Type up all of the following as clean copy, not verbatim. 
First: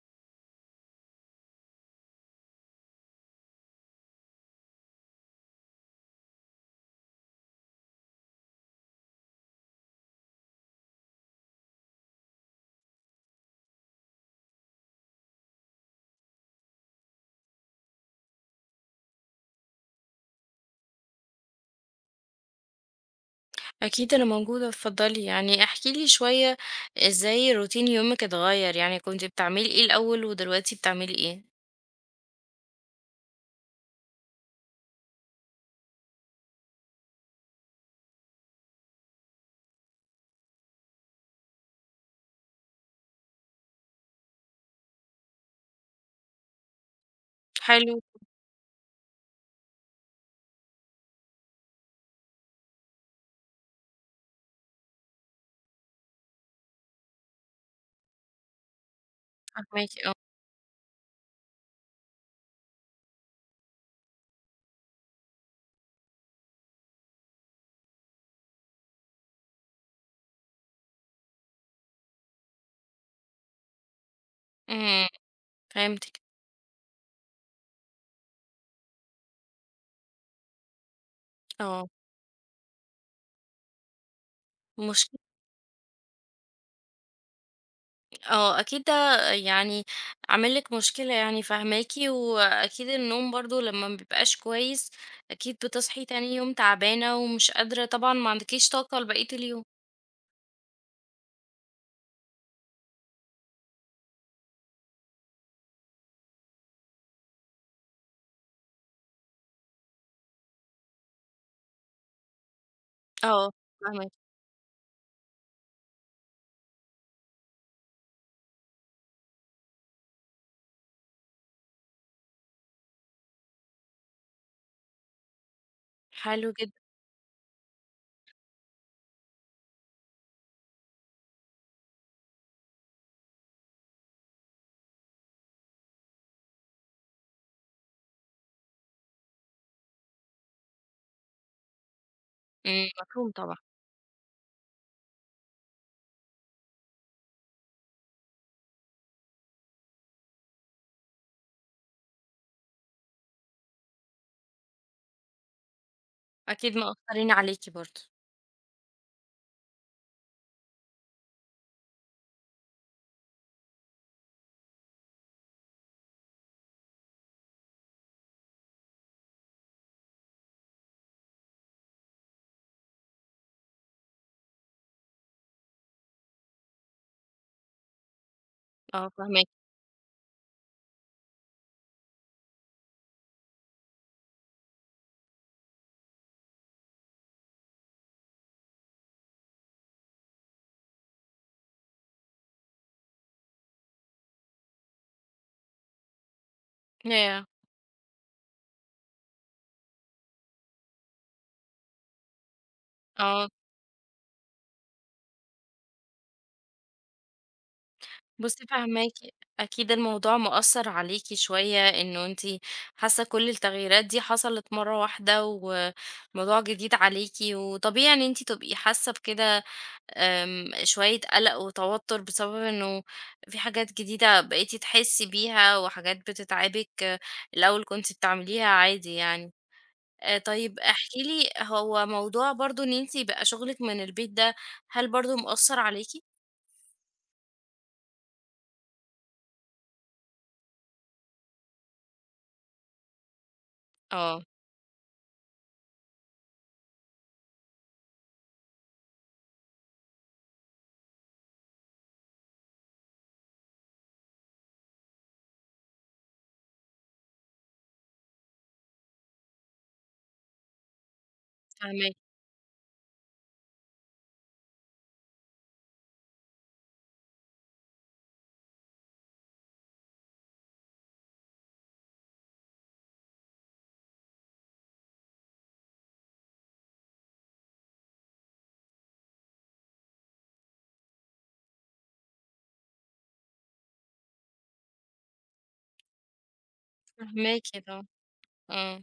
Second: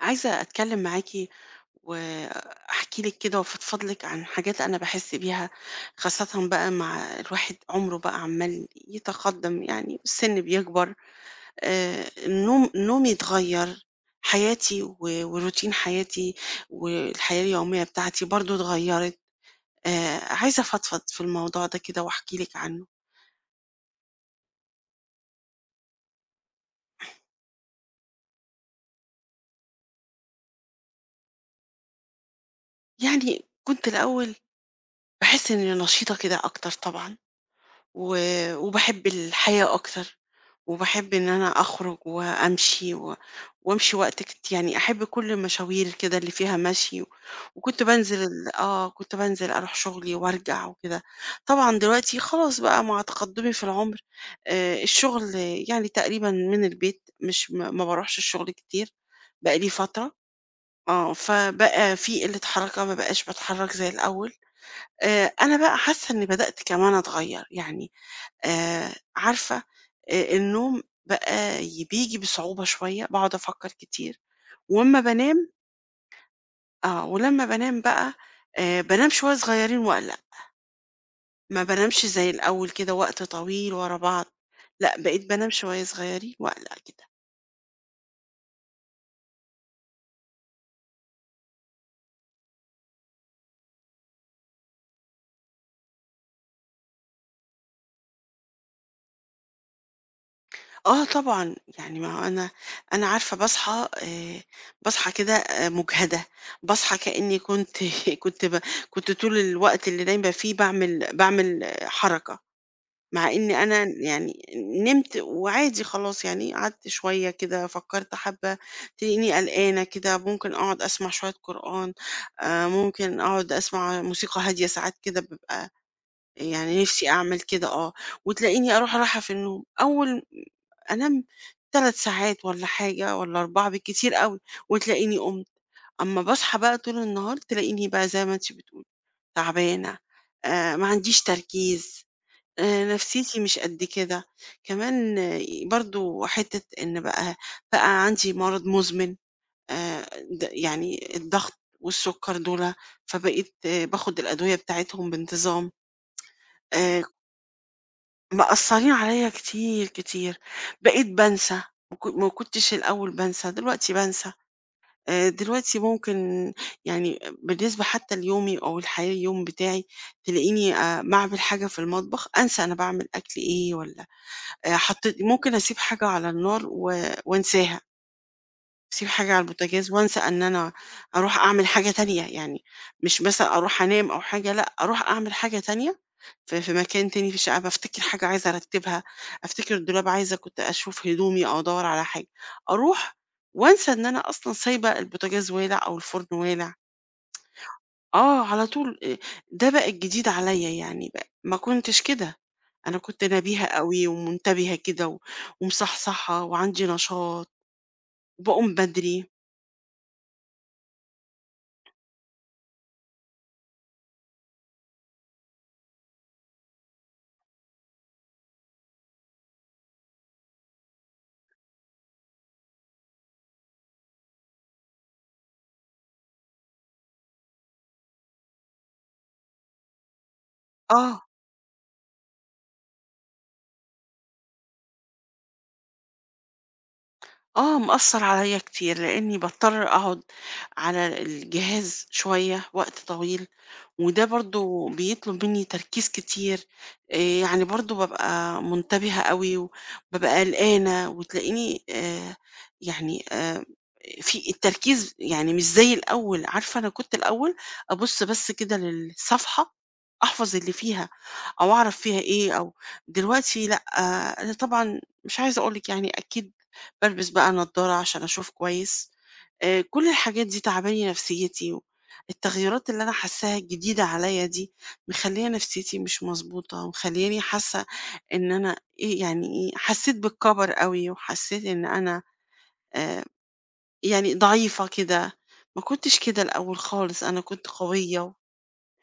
عايزة أتكلم معاكِ وأحكي لِك كده وأفضفض لِك عن حاجات أنا باحس بيها، خاصةً بقى مع الواحد عمره بقى عمّال يتقدم يعني والسن بيكبر. النوم نومي اتغير، حياتي و وروتين حياتي والحياة اليومية بتاعتي برضه اتغيرت. عايزة أفضفض في الموضوع ده كده وأحكي لِك عنه. أكيد أنا موجودة، اتفضلي، يعني احكي لي شوية إزاي روتين يومِك اتغيّر، يعني كنتِ بتعملي إيه الأول ودلوقتي بتعملي إيه؟ يعني كنت الأول باحس إني نشيطة كده أكتر طبعًا، و وباحب الحياة أكتر، وباحب إن أنا أخرج وأمشي و وأمشي وقت يعني أحب كل المشاوير كده اللي فيها مشي، وكنت حلو. بانزل ال آه، كنت بانزل أروح شغلي وأرجع وكده. طبعًا دلوقتي خلاص بقى مع تقدُّمي في العُمر، الشغل يعني تقريبًا من البيت، مش م ما باروحش الشغل كتير بقى لي فاهماكِ، فترة. آه. آه، فبقى في قِلّة حركة، ما بقاش باتحرّك زي الأول. أنا بقى حاسة إني بدأت كمان أتغيّر، يعني عارفة، النوم بقى بييجي بصعوبة شوية، باقعد أفكّر كتير. وأمّا إمم. بانام فهمتِك. آه، ولمّا بانام بقى بانام شوية صغيّرين وأقلق، ما آه. بانامش زي الأول كده وقت طويل ورا بعض، لأ مشك بقيت بانام شوية صغيّرين وأقلق كده. آه. أكيد ده يعني عامل لِك مشكلة، يعني فاهماكِ، وأكيد النوم برضه لمّا ما بيبقاش كويس أكيد بتصحي تاني يوم تعبانة ومش قادرة، طبعًا ما عندكيش طاقة لبقية اليوم. آه طبعًا، يعني ما هو أنا عارفة باصحى كده مُجهدة، باصحى كإنّي كنت كنت ب كنت طول الوقت اللي نايمة فيه باعمل حركة. مع إن آه، أنا فاهماكِ. يعني نمت وعادي خلاص يعني قعدت شوية كده فكرت حبة تلاقيني قلقانة كده ممكن أقعد أسمع شوية قرآن. آه، ممكن أقعد أسمع موسيقى هادية ساعات كده ببقى حلو جدًا. يعني نفسي أعمل كده وتلاقيني أروح رايحة في النوم، أول أنام ثلاث ساعات ولا حاجة ولا أربعة بالكتير قوي وتلاقيني قمت. أما بصحى بقى طول النهار تلاقيني بقى زي ما أنت بتقولي تعبانة. آه، ما عنديش تركيز، إمم، مفهوم نفسيتي طبعًا. مش قد كده. كمان برضه حتّة إن بقى عندي مرض مزمن، آآ د يعني الضغط والسُكّر دُولَة، فبقيت باخُد الأدوية بتاعتهم بانتظام. أكيد آآ مأثّرين عليكِ برضه. مأثّرين عليّا كتير، كتير، بقيت بانسى. ما كنتش الأول بانسى، دلوقتي بانسى. دلوقتي ممكن يعني بالنسبة حتّى ليومي أو اليوم بتاعي تلاقيني باعمل حاجة في المطبخ أنسى أنا باعمل أكل إيه والّا حطيت ممكن أسيب حاجة على النار و وانساها، أسيب آه حاجة على فاهماكِ. البوتاجاز وانسى إن أنا أروح أعمل حاجة تانية، يعني مش مثلًا أروح أنام أو حاجة، لأ، أروح أعمل حاجة تانية في مكان تاني في الشقة، بافتكر حاجة عايزة أرتبها، أفتكر الدولاب عايزة كنت أشوف هدومي أو أدوّر على حاجة، أروح وانسى إن أنا أصلًا سايبة البوتاجاز والع أو الفرن والع. ياه! آه، على طول ده بقى الجديد عليّا، يعني بقى ما كنتش كده، أنا كنت آه، نبيهة أوي ومنتبهة كده و ومصحصحة وعندي نشاط بُصّي وباقوم فاهماكِ، بدري. أكيد الموضوع مأثّر عليكِ شوية، إنه أنتِ حاسة كل التغييرات دي حصلت مرّة واحدة، وموضوع جديد عليكِ، وطبيعي إن أنتِ تبقي حاسة بكده. آمم، شوية قلق وتوتر بسبب إنه في حاجات جديدة بقيتِ تحسي بيها، وحاجات بتتعبِك، آه، الأول كنتِ بتعمليها عادي يعني. طيب آه، احكي لي، هو موضوع برضه إن أنتِ بقى شغلِك من البيت ده، هل برضه مأثّر عليكِ؟ آه، مأثّر عليّا كتير لإني باضطر أقعد على الجهاز شوية وقت طويل، وده آه، برضه بيطلب مني تركيز كتير. يعني برضه بابقى منتبهة أوي، وبابقى قلقانة وتلاقيني يعني في التركيز يعني مش زي الأول. عارفة أنا كنت الأول أبُص بس كده للصفحة أحفظ اللي فيها أو أعرف فاهماكِ. فيها إيه، أو دلوقتي لأ، آه، أنا طبعًا مش عايزة أقول لِك يعني أكيد بالبس بقى نضارة عشان أشوف كويس. كل الحاجات دي تعبانة لي نفسيتي. التغيرات اللي أنا حاساها الجديدة عليَّ دي، مخلية نفسيتي مش مضبوطة، ومخلياني حاسة إن أنا إيه يعني إيه، حسيت بالكبر أوي، وحسيت إن أنا آآ يعني ضعيفة كده، ما كنتش كده الأول خالص، أنا فاهماكِ، كنت قوية آه،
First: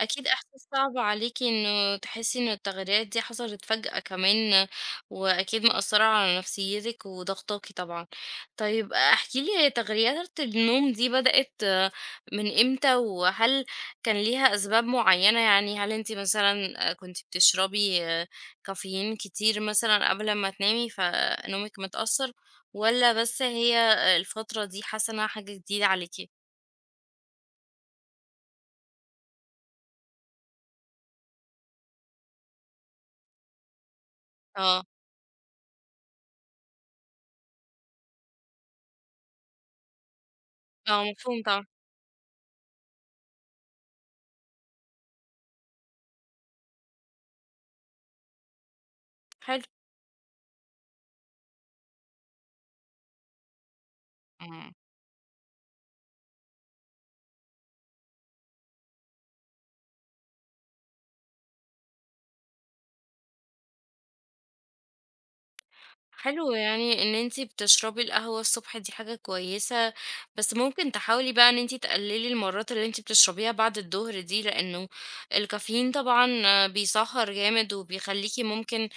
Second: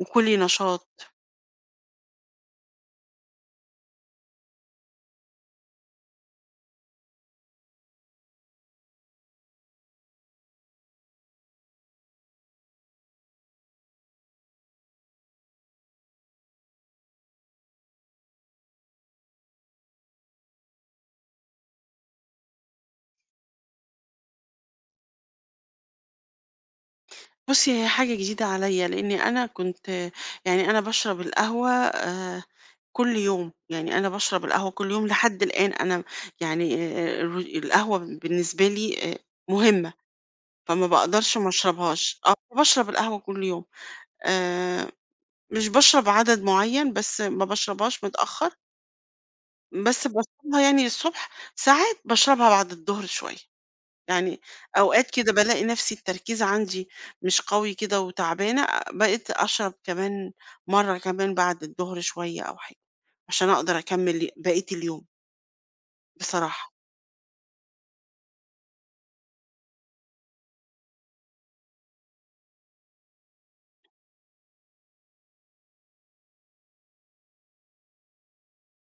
أكيد إحساس نشاط. صعب عليكِ إنه تحسي إن التغييرات دي حصلت فجأة كمان، وأكيد مأثرة على نفسيتِك وضغطاكِ طبعًا. طيب احكِ لي، هي تغييرات النوم دي بدأت آه، من إمتى، وهل كان ليها أسباب معينة؟ يعني هل أنتِ مثلًا كنتِ بتشربي آه، كافيين كتير مثلًا قبل ما تنامي فنومِك متأثر، والّا بس هي الفترة دي حاسة إنها حاجة جديدة عليكِ؟ بُصّي، هي حاجة جديدة عليَّ، لإني أنا كنت يعني أنا باشرب القهوة كل يوم، يعني أنا باشرب القهوة آه. كل يوم لحد الآن. أنا يعني الر القهوة بالنسبة لي مهمة. فما آه، باقدرش مفهوم ما طبعًا. اشربهاش. آه، باشرب القهوة كل يوم. آآ، مش باشرب عدد معيّن، بس ما باشربهاش متأخّر، حلو. بس باشربها يعني الصبح، ساعات باشربها بعد الضهر شوية. يعني إمم. أوقات كده بالاقي نَفْسي التركيز عندي مش قوي كده وتعبانة، بقيت أشرب كمان مرّة كمان بعد الضهر شوية أو حاجة، عشان أقدر أكمّل بقية اليوم حلو، بصراحة. يعني ان انتي بتشربي القهوة الصبح دي حاجة كويسة، بس ممكن تحاولي بقى ان انتي تقللي المرات اللي انتي بتشربيها بعد الظهر دي، لانه الكافيين طبعا بيسهر جامد وبيخليكي ممكن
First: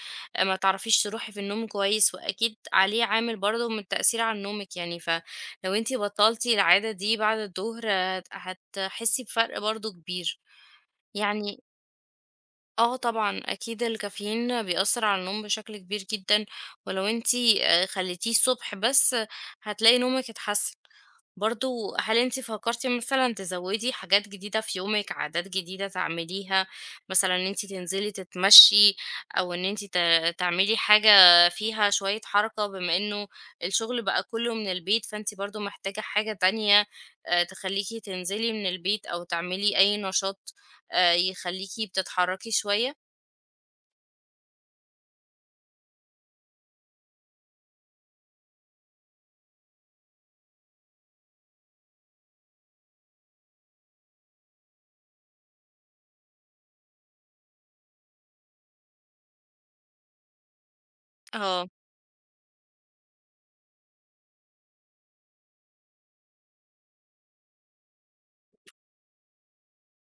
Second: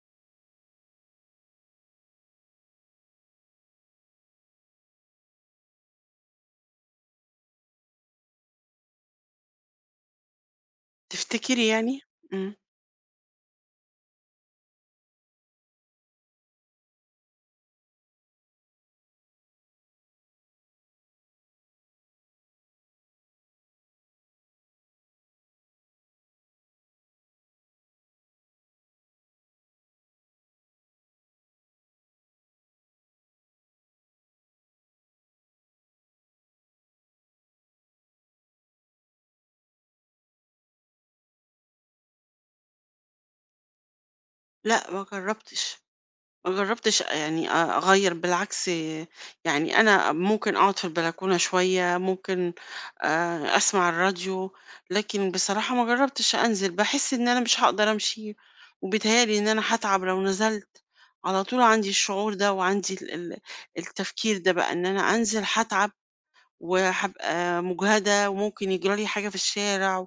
ما تعرفيش تروحي في النوم كويس، واكيد عليه عامل برضه من التأثير على نومك، يعني فلو انتي بطلتي العادة دي بعد الظهر هتحسي بفرق برضه كبير. يعني تفتكري يعني؟ إمم. آه طبعًا، أكيد الكافيين بيأثّر على النوم بشكل كبير جدًا، ولو أنتِ خلّيتيه الصبح بس، آه، هتلاقي نومِك اتحسّن. برضه هل أنتِ فكّرتِ مثلًا تزوّدي حاجات جديدة في يومِك، عادات جديدة تعمليها، مثلًا إن أنتِ تنزلي تتمشّي، أو إن أنتِ تعملي حاجة فيها شوية حركة، بما إنه الشغل بقى كُلّه من البيت، فأنتِ برضه محتاجة حاجة تانية تخلّيكِ تنزلي من البيت أو تعملي أي نشاط؟ يخلّيكِ بتتحرّكي شوية. لأ، ما جرّبتش. ما جرّبتش يعني أغيّر بالعكس، يعني أنا ممكن أقعد في البلكونة شوية، ممكن أسمع الراديو، لكن بصراحة ما جرّبتش أنزل، باحس إن أنا مش هاقدر أمشي، وبيتهيأ لي إن أنا هاتعب لو نزلت، على طول آه، عندي الشعور ده وعندي ال ال التفكير ده بقى إن أنا أنزل هاتعب، وهابقى مُجهدة وممكن يجرى لي حاجة في الشارع،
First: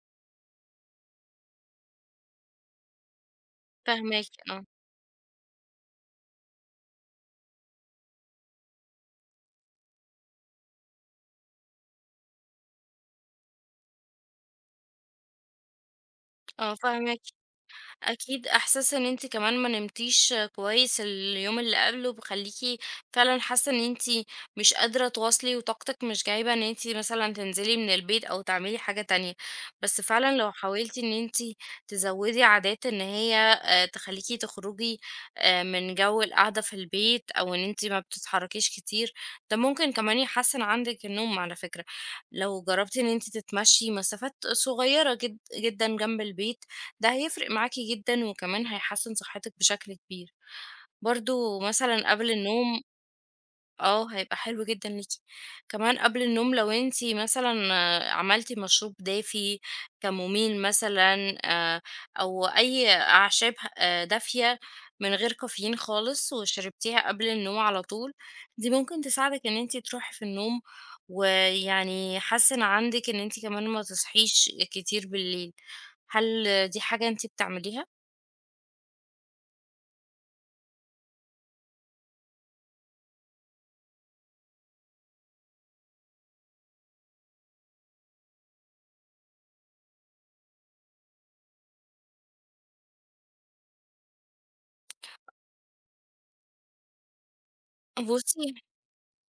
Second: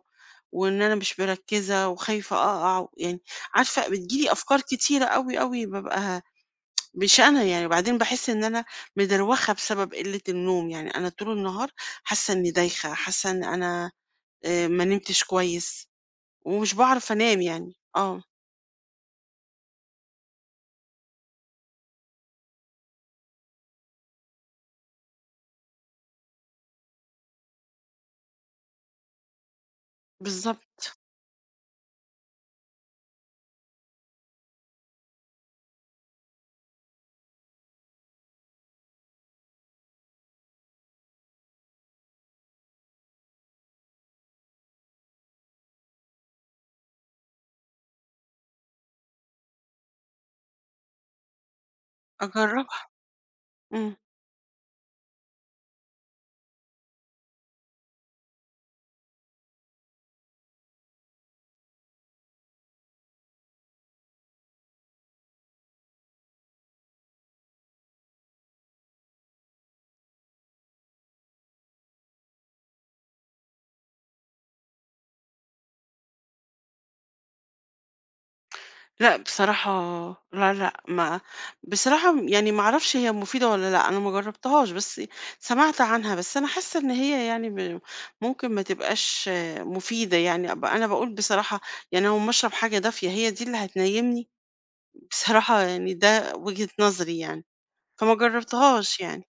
وإن أنا مش مركّزة وخايفة أقع، يعني عارفة بتيجي فاهماكِ. لي أفكار آه، كتيرة أوي، أوي بابقى مش أنا يعني. وبعدين باحس إن أنا مدروخة بسبب قلة النوم، يعني أنا طول النهار حاسة إني دايخة، حاسة إن أنا ما نمتش كويس، آه ومش باعرف فاهماكِ. أنام يعني. آه، أكيد إحساس إن أنتِ كمان ما نمتيش كويس اليوم اللي قبله بيخليكِ فعلًا حاسة إن أنتِ مش قادرة تواصلي، وطاقتِك مش جايبة إن أنتِ مثلًا تنزلي من البيت أو تعملي حاجة تانية، بس فعلًا لو بالضبط، حاولتِ إن أنتِ تزوّدي عادات إن هي تخليكِ تخرجي من جو القعدة في البيت، أو إن أنتِ ما بتتحركيش كتير، ده ممكن كمان يحسن عندِك النوم على فكرة. لو جربتِ إن أنتِ تتمشي مسافات صغيرة جدًا جنب البيت، ده هيفرق معاكِ جدًا، وكمان هيحسّن صحتِك بشكل كبير. برضه مثلًا قبل النوم، أجربها. إمم. آه، هيبقى حلو جدًا ليكِ. كمان قبل النوم لو أنتِ مثلًا عملتِ مشروب دافي، كمومين مثلًا، أو أي أعشاب دافية من غير كافيين خالص، وشربتيها قبل النوم على طول، دي ممكن تساعدِك إن أنتِ تروحي في النوم، ويعني حاسّن عندِك إن أنتِ كمان ما تصحيش كتير بالليل. هل دي حاجة أنتِ بتعمليها؟ لأ بصراحة، لا، لأ، ما بصراحة يعني ما أعرفش هي مفيدة والّا لأ، أنا ما جربتهاش، بس سمعت عنها، بس أنا حاسة إن هي يعني ممكن ما تبقاش مفيدة يعني، أبقى أنا باقول بصراحة يعني أنا أقوم أشرب حاجة دافية، هي دي اللي هتنيمني؟ بصراحة يعني ده وجهة نظري يعني، فما بُصّي، جرّبتهاش يعني.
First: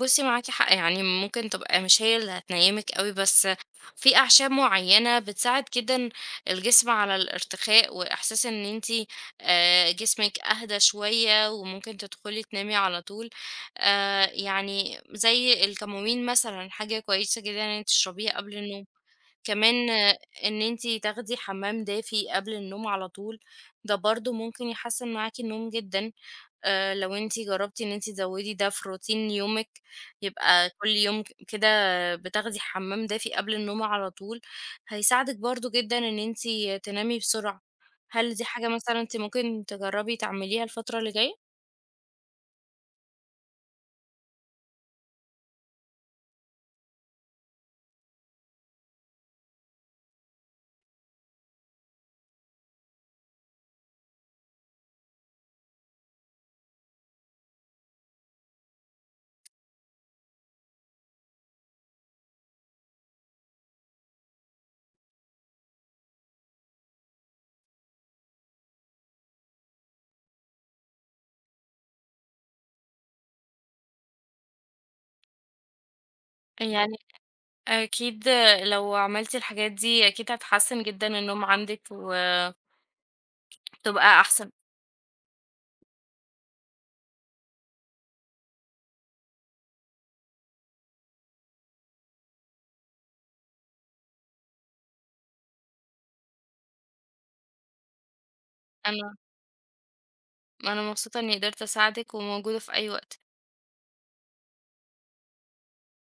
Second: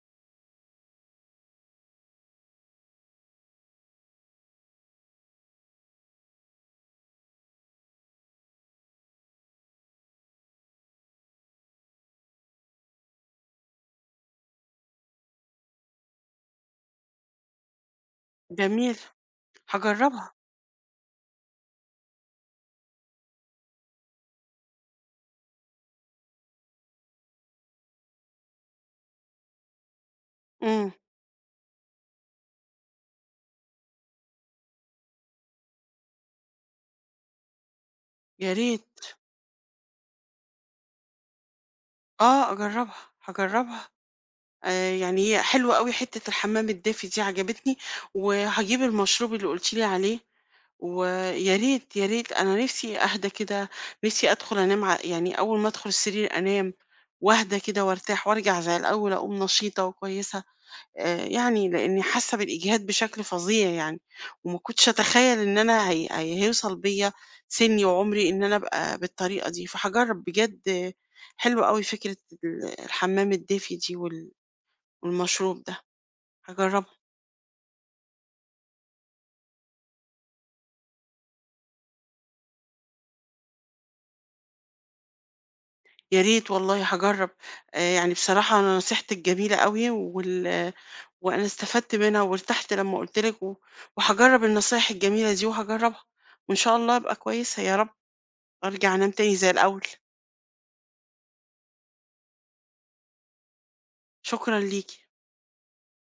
بُصّي معاكِ حق، يعني ممكن تبقى مش هي اللي هتنيّمِك أوي، بس في أعشاب معيّنة بتساعد جدًا الجسم على الارتخاء، وإحساس إن أنتِ جسمِك أهدى شوية، وممكن تدخلي تنامي على طول. يعني زي الكمومين مثلًا، حاجة كويسة جدًا إن أنتِ تشربيها قبل النوم. جميل، كمان آه، هاجرّبها، إن أنتِ تاخدي حمام دافي قبل النوم على طول، ده برضه ممكن يحسّن معاكِ النوم جدًا. لو أنتِ جرّبتِ إن أنتِ تزوّدي ده في روتين يومِك، يبقى كل إمم، يوم كده بتاخدي حمّام دافي قبل النوم على طول، هيساعدِك برضه جدًا إن أنتِ تنامي بسرعة. هل دي يا حاجة ريت. مثلًا أنتِ ممكن تجرّبي تعمليها الفترة اللي جاية؟ آه، أجرّبها، هاجرّبها. يعني هي حلوة أوي حتّة الحمام الدافي دي عجبتني، وهاجيب المشروب اللي قُلتِ لي عليه، ويا ريت، يا ريت أنا نِفْسي أهدى كده، نِفْسي أدخل أنام يعني أول ما أدخل السرير أنام، واهدى كده وارتاح وارجع زي الأول أقوم نشيطة وكويسة. يعني لإني حاسة بالإجهاد بشكل فظيع يعني، وما كنتش أتخيل إن أنا هي هي هيوصل بيّا سِنّي وعُمري إن أنا أبقى بالطريقة دي، فهاجرّب بجد. آه، حلوة أوي فكرة الحمّام الدافي دي والمشروب ده، هاجرّبها، يعني أكيد لو عملتِ الحاجات دي أكيد هتحسّن جدًا النوم عندِك، وتبقى أحسن. يا ريت والله هاجرّب. يعني بصراحة انا نصيحتِك جميلة أوي، وأنا استفدت منها وارتحت لمّا قُلت لِك، و وهاجرّب النصايح الجميلة دي وهاجرّبها، وإن شاء الله أبقى كويسة يا رب أرجع أنام أنا تاني زي الأول. أنا مبسوطة إني قدرت أساعدِك وموجودة في أي وقت. شكرًا ليكِ.